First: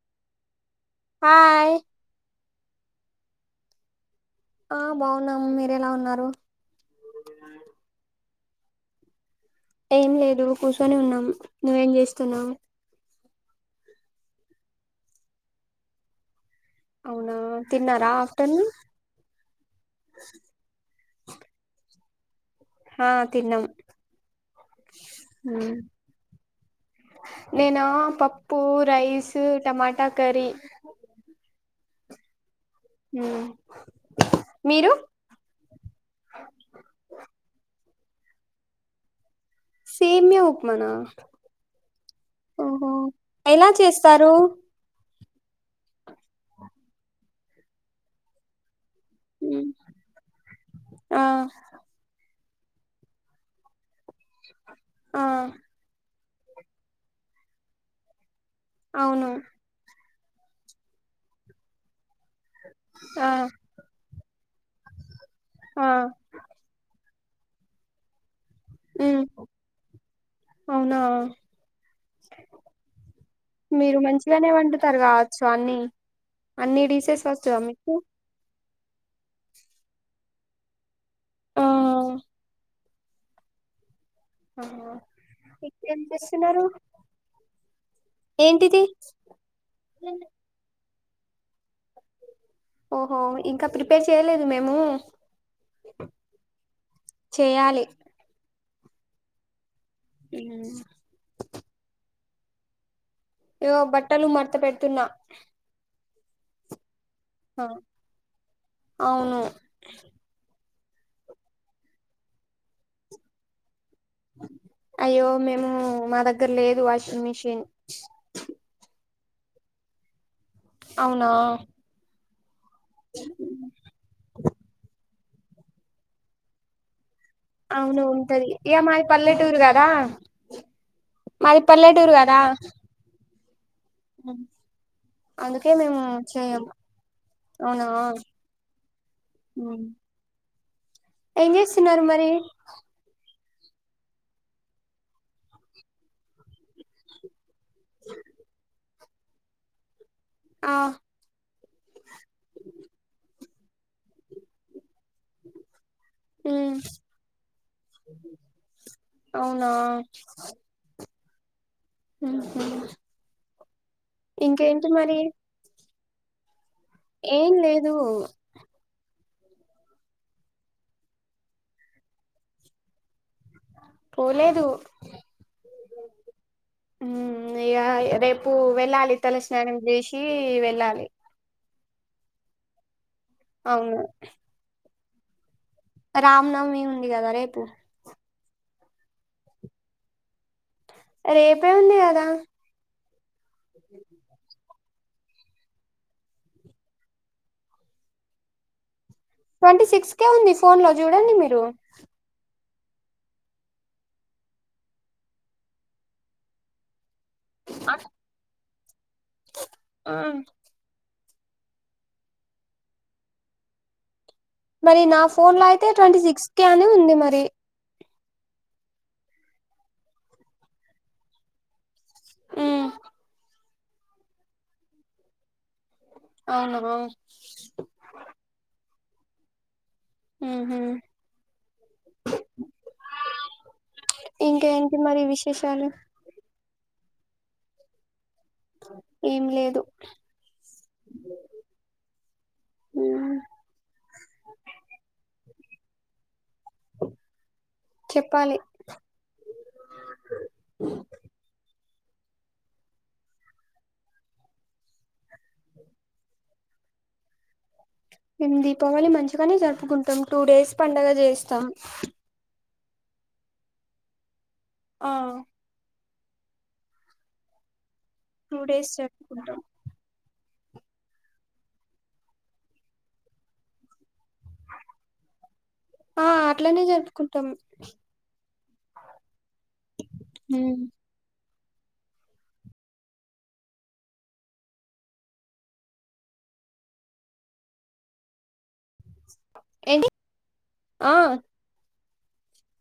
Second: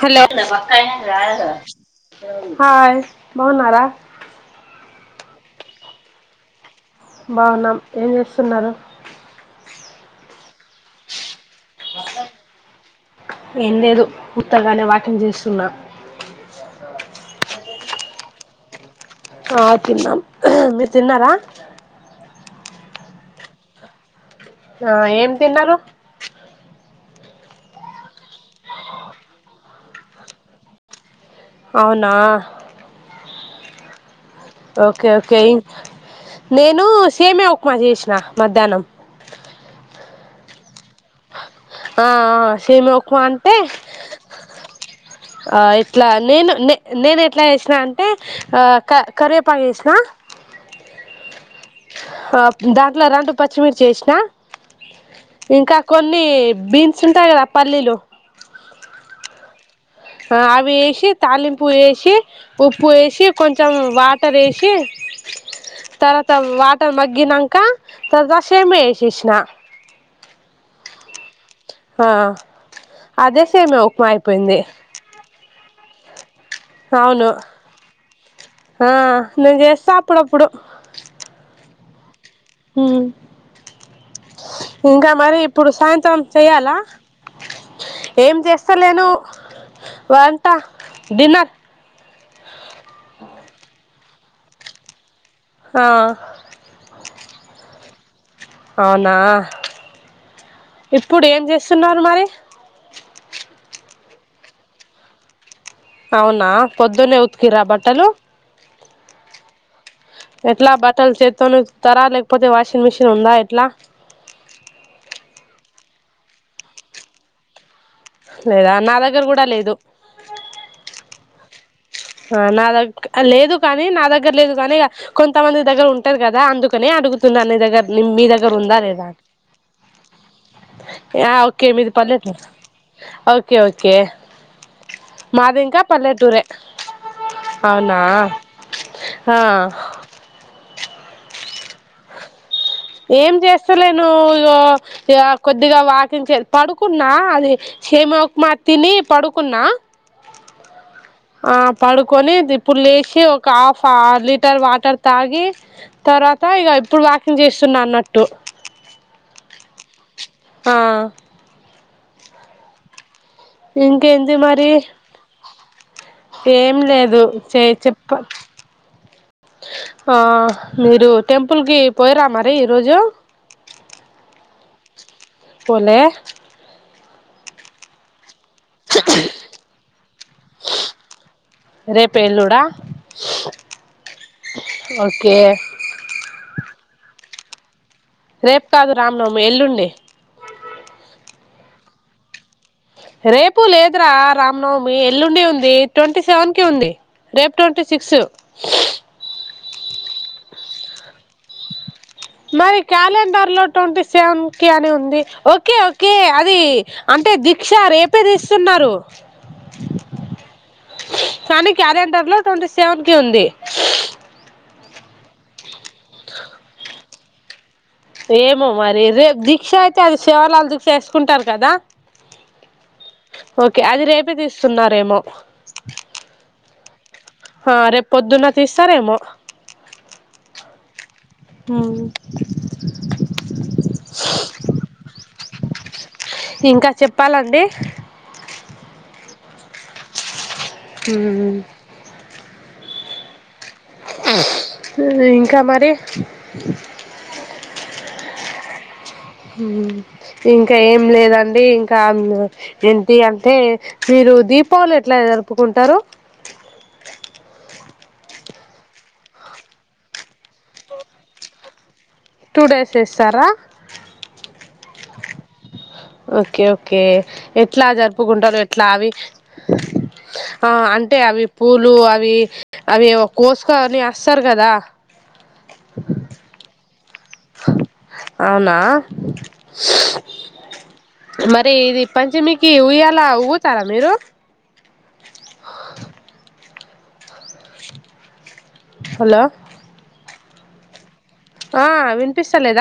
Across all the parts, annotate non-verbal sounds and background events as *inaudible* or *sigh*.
Hello అ hi hi బాగున్నారా ఆ బాగున్నాము మీరెలా ఉన్నారు బాగున్నాం ఏం చేస్తున్నారు ఏం లేదు కూర్చొని ఉన్నాం నువ్వేం చేస్తున్నావు ఏం లేదు ఉత్తగానే వాకింగ్ చేస్తున్నా అవునా తిన్నారా ఆఫ్టర్నూన్ ఆ తిన్నాం మీరు తిన్నారా హా తిన్నాము ఆ ఏం తిన్నారు నేనా పప్పు రైస్ టమాటా కర్రీ అవునా మ్మ్ ఓకే ఓకే నేను సెంటర్ ఉప్మా చేష్ నా మధ్యాహ్నం సేమ్య ఉప్మానా ఆ ఓహో సామ్య ఉప్మా అంటే ఎలా చేస్తారు ఆ ఎట్లా నేను న నేను ఎట్లా చేసినా అంటే ఆ కరువే పాకు ఉమ్. వేసిన ఆ దాంట్లో రండు పచ్చిమిర్చి చేసినా ఆ పల్లీ బీన్స్ ఉంటాయి కదా పల్లీలు అవును అవి ఎసి తాలింపుూ ఎసి ఉప్పు వేసి ఆ కొంచెం వాట్ తరేసి ఆ తర్వాత వాట మ గనాంక సేమ్యా ఉమ్ ఏసేసిన అవునా అదే సేమియా మీరు ఉప్మా మంచిగానే అయిపోయింది వంటుతారు కా స్వాని అన్ని డిసెస్ అవును వస్తుందా మీకు ఆ నేను చేస్తా అపుడపుడు ఆ హ ఆహా ఇంకా మరి ఇప్పుడు ఇంకేం సాయంత్రం చేస్తున్నారు చెయాలా ఏం ఏంటిది చేస్తలేను వంట డిన్నర్ ఓహో ఇంకా ప పేర్ చేయలేదు మేము ఆ చేయాలి అవునా ఇప్పుడు ఏం చేస్తున్నారు మరి ఏయో బట్టలు మడత పెడుతున్నా అవునా పొద్దు ఇనే ఉత్కరా బట్టలు అవును ఎట్లా బట్టలు చేత్తోనే బతుకుతర లేకపోతే వాషింగ్ మిషిన్ ఉందా ఎట్లా అయ్యో మేము మా దగ్గర లేదు వాషింగ్ మిషిన్ లేదా నా దగ్గర కూడా లేదు అవునా ఆ నా దగ్గర లేదు కానీ నా దగ్గర లేదు కానీక కొంతమంది దగ్గర ఉంటారు కదా అందుకని అడుగు నీ దగ్గర అవును మీ ఉంటది దగ్గర ఇగ ఉందా మాది లేదా పల్లెటూరు కదా ఆ మాది ఓకే మీది కదా పల్లెటూరు ఓకే ఓకే అందుకే మాదింకా మేము పల్లెటూరే చేయం అవునా ఆ ఏం చేస్తున్నారు మరి ఏం చేస్తలే నువ్వు ఇక కొద్దిగా వాకింగ్ పడుకున్నా అది సేమియా ఉక్మా తిని పడుకున్నా ఆ ఆ పడుకొని ఇప్పుడు లేచి ఒక హాఫ్ లీటర్ వాటర్ తాగి తర్వాత ఇక ఉమ్ ఇప్పుడు వాకింగ్ చేస్తున్నా అన్నట్టు అవునా ఆ *inaudible* ఇంకెంది మరి ఇంకేంటి మరి ఏం లేదు ఏం చె లేదు చెప్పు ఆ మీరు టెంపుల్ కి పోయరా మరి ఈరోోజు పోలేదు పోలే *inaudible* ప్పు వెళ్ళాలి తలస్నానం చేసి వెళ్ళాలి రేపు ఎల్లుడా అవును ఓకే రామ్నవమి ఉంది కదా రేపు రేపు కాదు రామ్నవమి ఎల్లుండి రేపే ఉంది కదా రేపు లేదురా రామ్నవమి మీ ఎల్లుండి ఉంది ట్వంటీ సెవెన్ కి ఉంది రేపు ట్వంటీ సిక్స్ ట్వంటీ సిక్స్ కే ఉంది ఫోన్ లో చూడండి మీరు మరి క్యాలెండర్ లో ట్వంటీ సెవెన్ కి అని ఉంది ఓకే ఓకే అది అంటే దీక్ష రేపేది స్తున్నారు ఆ కానీ క్యాలెండర్ లో ట్వంటీ సెవెన్ కి ఉంది మరి నా ఫోన్ లాయితే ట్వంటీ సిక్స్ కి అని ఉంది మరి *inaudible* ఏమో మరి రేపు దీక్ష అయితే అది శివలాాల దీక్ష వేసుకుంటారు కదా ఉమ్ ఓకే అది రేపే తీస్తున్నారేమో అవునా ఆ రేపు పొద్దున తీస్తరేమో *inaudible* హ్మ్ హు ఇంకేంటి మరి విష్ విషాలు ఇంక చెప్పాలండి ఏం లేదు ఊ ఊ ఇంకా మరి చెప్పాలి ఊ ఇంక ఏం లేదండి ఇంక ఆమ్ ఏంటి అంటే మీరు దీపావళి ఎట్లా జరుపుకుంటారు మేము దీపావళి మంచిగనే జరుపుకుంటాం టూ డేస్ పండగ చేస్తాం టూ డేస్ చేస్తార ఆ ఓకే ఓకే ఎట్ల జరుప్ పుగుంటరు టూ ఎట్లా డేస్ ఆవి జరుపుకుంటాం ఆ అంటే అవి పూలు అవి అవి కోసుకోవని ఆ అట్లనే జరుపు కుంటాం అవునా ఊ మరి ఇది పంచమికి ఉయ్యల ఊగుతార మీరు హలో ఏంటి ఆ ఆ వినిపిస్తలేద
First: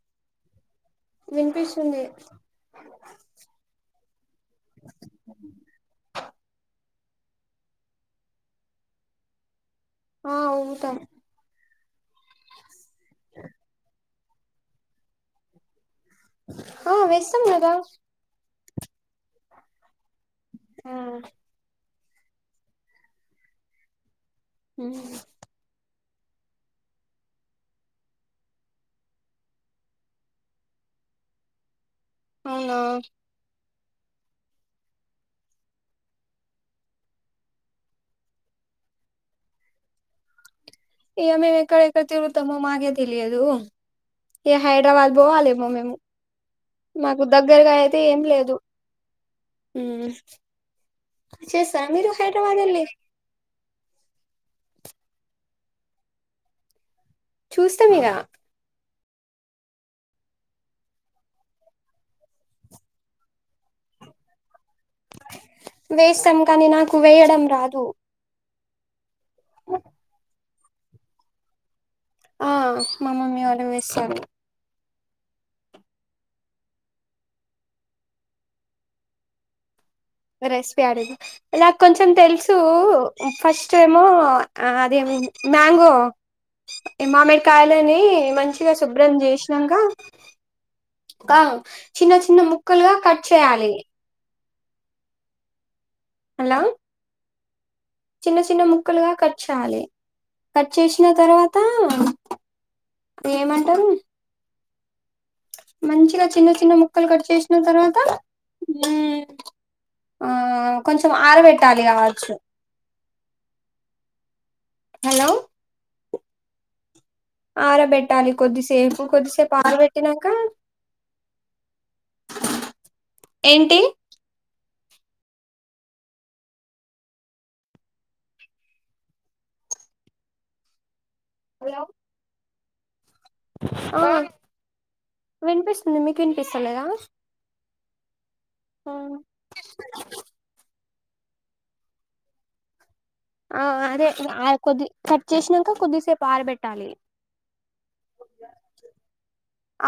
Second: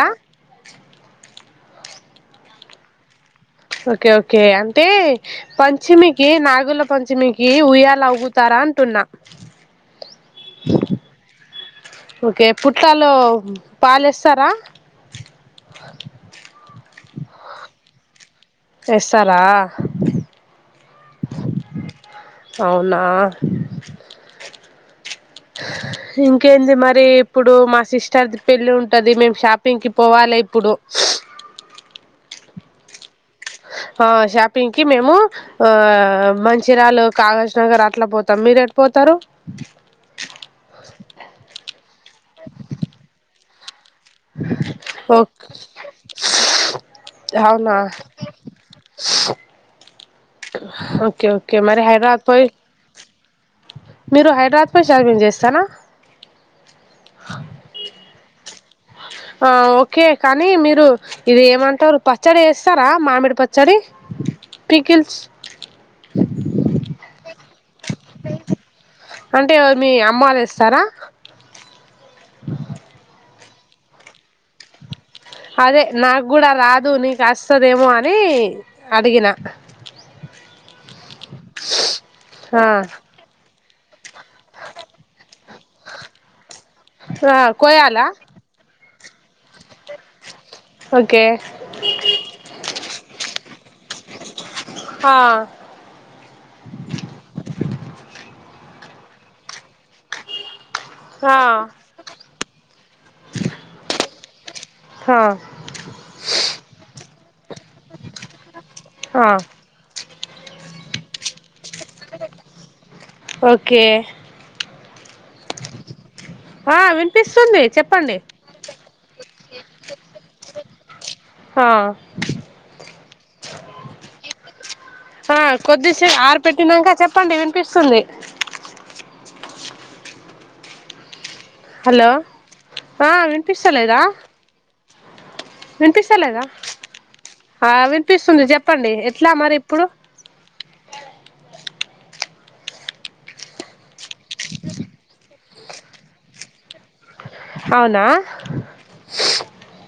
వినిపిస్తుంది ఓకే ఓ ఓకే అంటే పంచమికి నాగుల పంచమికి ఉయ్యాల ఊగుతార అంటున్నా ఆ ఊగుతం ఓకే పుట్టలో పాలెస్ తరా ఆ వేస్తాం గదా చేస్తార ఊ అవునా హ్మ్ ఇంకేంది మరి ఇప్పుడు మా సిస్టర్ది పెళ్లి ఉంటది మేము షాపింగ్ కి పోవాలే ఇప్పుడు అవునా ఆ షాపింగ్ కి మేము ఆ మంచిరాలు కాగజ్ నగర్ అట్లా పోతాం మీరెటు పోతారు ఇగ మేం ఎక్కడెక్కడ తరుగుతామో మాగే తెలియదు ఇగ హైదరాబాద్ ఓక్ పోవాలేమో మేము మాకు దగ్గరగా అవునా అయితే ఏం లేదు హ్మ్ ఓకే ఓకే మరి చేస్తారా మీరు హైదరాబాద్ పోయి వెళ్ళి మీరు హైడ్రాత్ ఫుల్ షాపింగ్ చేస్తానా చుస్తం ఇగా ఓకే కానీ మీరు ఇది ఏమంటారు పచ్చడి వేస్తారా మామిడి పచ్చడి పికిల్స్ వేస్తాం కానీ నాకు వేయడం రాదు అంటే మీ అమ్మలుేస్త సరా ఆ మమమ్మీ వాళ్ళ సవశం అదే నాకు కూడా రాదు నీకు వస్తుదేమో అని అడిగిన రెసిపీ ఆడిది నాకు కొంచెం తెలుసు ఆ ఫస్ట్ చెముో అది మ్యాంగో ఆ మామిడి కాయలుని కోయాలా మంచిగా సుబ్రంజేశష్ నింగా ఓకే చిన్న చిన్న ముక్కలుగా కట్ చేయాలి పా హలో చిన్న చిన్న ముక్కలుగా కట్ చేయాలి కట్ చేసిన ఆ తర్వాత ఏమంటారు ఆ మంచిగా చిన్న చిన్న ముక్కలు కట్ చేసిన తర్వాత ఆ ఆ కొంచెం అరవెట్ తాలిగా కవోచు ఓకే హలో ఆ విన్ ఆరబెట్టాలి కొద్దిసేపు కొద్దిసేపు ఆరబెట్టినాక ఆ ఏంటి ఆ కొద్దిసే ఆరు పెట్టినాక చెప్పండి వినిపిస్తుంది హలో ఆ వినిపిస్తలేదా ఆ వినిపిస్తుంది మీకు వినిపిస్తులేదా హా విన్పిస్ వస్తుంది చెప్పండి ఎట్లా మరి ఇప్పుడు ఆ అదే కొద్ది కట్ చేసినాక కొద్దిసేపు ఆరబెట్టాలి అవునా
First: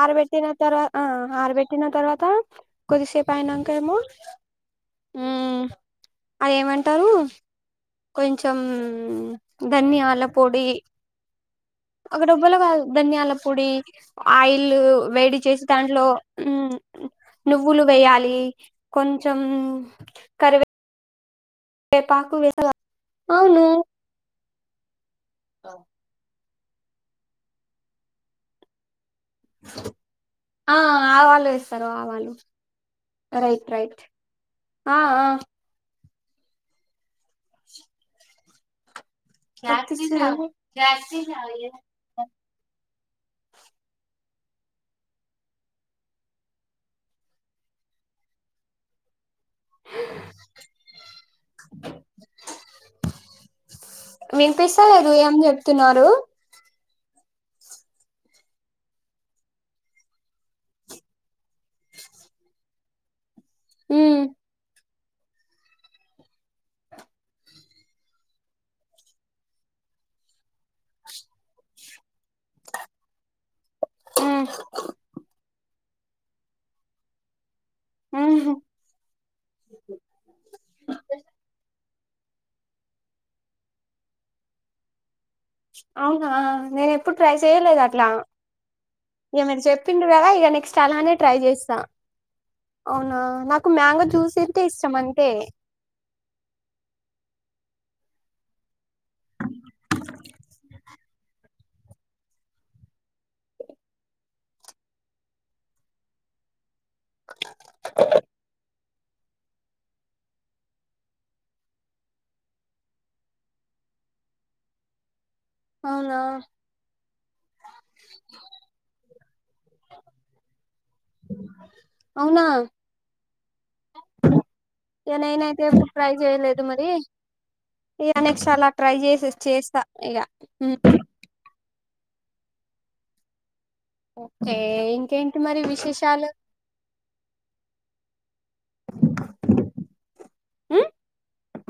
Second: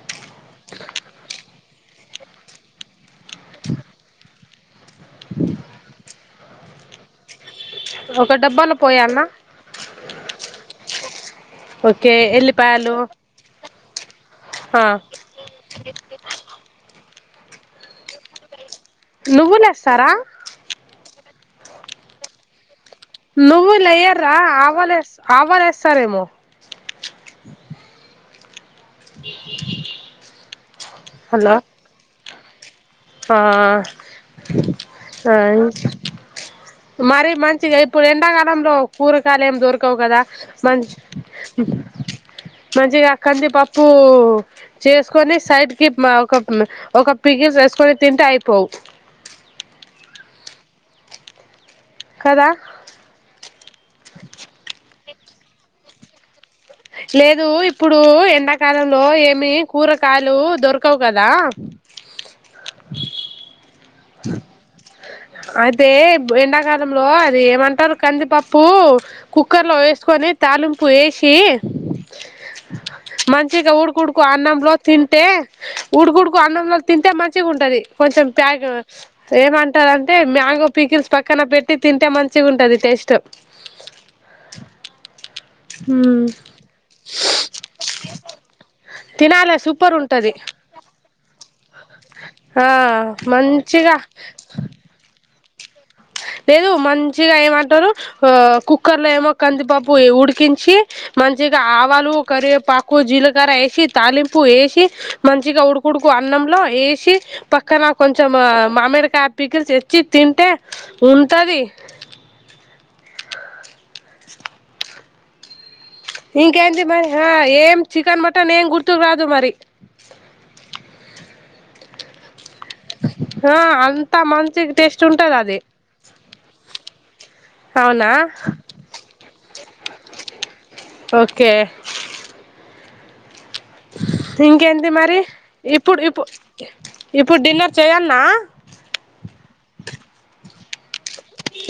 ఆరబెట్టిన తర్వాత ఆరబెట్టిన తర్వాత కొద్దిసేపు అయినాక ఏమో అది ఏమంటారు ఒక కొంచెం డబ్బాలో పోయాల్నా ధనియాల పొడి ఓకే ఒక డబ్బలు కా ఎల్లిపాయలు ధనియాల పొడి ఆయిల్ ఆ వేడి చేసి దాంట్లో నువ్వులు వేయాలి కొంచెం నువ్వులు ఏస్తారా కరివే పాకు వే నువ్వు లేయ్యర ఆవాలు ఆవాలేస్తారేమో ఆ ఆవాళ్ళు హలో వేస్తారు ఆవాళ్లు ఆ ఆ ఆ అ మరి మంచిగా ఇప్పుడు ఎండాకాలంలో కూరగాయలయం దొరకవు కదా మ మంచిగా కంది పప్పు చేసుకొని సైడ్ కి ఒక ఒక పపికిల్ వేసుకొని తింట అయిపో కదా వినిపిస్తలేదు ఏం చెప్తున్నారు లేదు ఇప్పుడు ఎండాకాలంలో ఏమి కూరకాయలు దొరకవు కదా మ్మ్ అదే ఎండాకాలంలో అది ఏమంటారు కందిపప్పు కుక్కర్ లో వేసుకొని తాలింపు వేసి మంచి ఇచ్చగా ఉడుకుడుకు మ్మ్ అన్నంలో తింటే హుడ్కుడ్డుకు అన్నంలు తింటే మంచిగా ఉంటది కొంచెం ఉహు ప్యాగ ఏమంటారంటే మ్యాంగో పీకిల్స్ పక్కన పెట్టి తింటే మంచి ఉంటంది టేస్ట్ అవునా నేను ఎప్పుడు ట్రై చేయలేదు అట్లా ఇక తినాలే మీరు సూపర్ చెప్పిండ కదా ఉంటది ఇక నెక్స్ట్ అలానే ట్రై చేసి స్తా ఆ అవునా నాకు మంచిగా మ్యాంగో జ్యూస్ అంటే ఇష్టం అకే లేదు మంచిగా ఏమంటారు ఆ కు కుక్కర్ లో ఏమో కందిపబు ఉడికించి మంచిగా ఆవాలు కరివేపాకు జీలకర వేసి తాలింపు వేసి మంచిగా ఉడుకుడుకు అన్నంలో వే పక్కన కొంచెం మామిడి కాపీకల్ తెచ్చి తింటే ఉంటది ఆ అవునా ఇంకేంటి మరి ఆ ఏం చికెన్ మటన్ ఏం గుర్తుకు రాదు మరి అవునా అ ఇక అది నేనైతే ఎప్పుడు ట్రై చేయలేదు మరి అవునా ఇక నెక్స్ట్ అలా ట్రై చేసేస్ చేస్తా ఇగ ఓకే ఓకే ఇంకేంటి మరి ఇంకేంటి ఇప్పుడు ఇప్పుడ విశేషాలు ఇప్పుడు డిన్నర్ చెయ్యాల్నా ఉమ్మ్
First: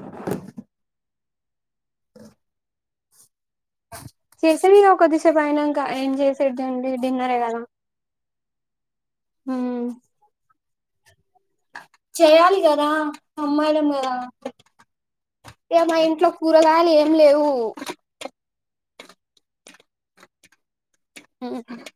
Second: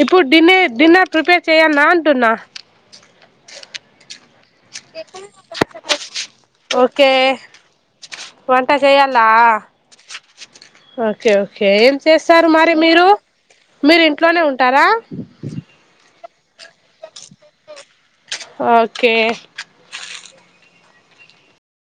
ఇప్పుడు డిన్నర్ డిన్నర్ ప్రిపేర్ చేయాల్నా అంటున్నా ఆ చేసే *unintelligible* కొద్దిసేపైనంక ఏం చేసేడుదుంది ఓకే డిన్నరే కదా వంట చెయ్యాలా ఉమ్, వ కే ఓకే ఏం చేస్తారు చేయాలి మరి కదా మీరు అమ్మాయిలం మీరు కదా ఇంట్లోనే ఉంటారా ఇగ మా ఇంట్లో కూరగాయలు ఏం లేవు ఓకే *unintelligible*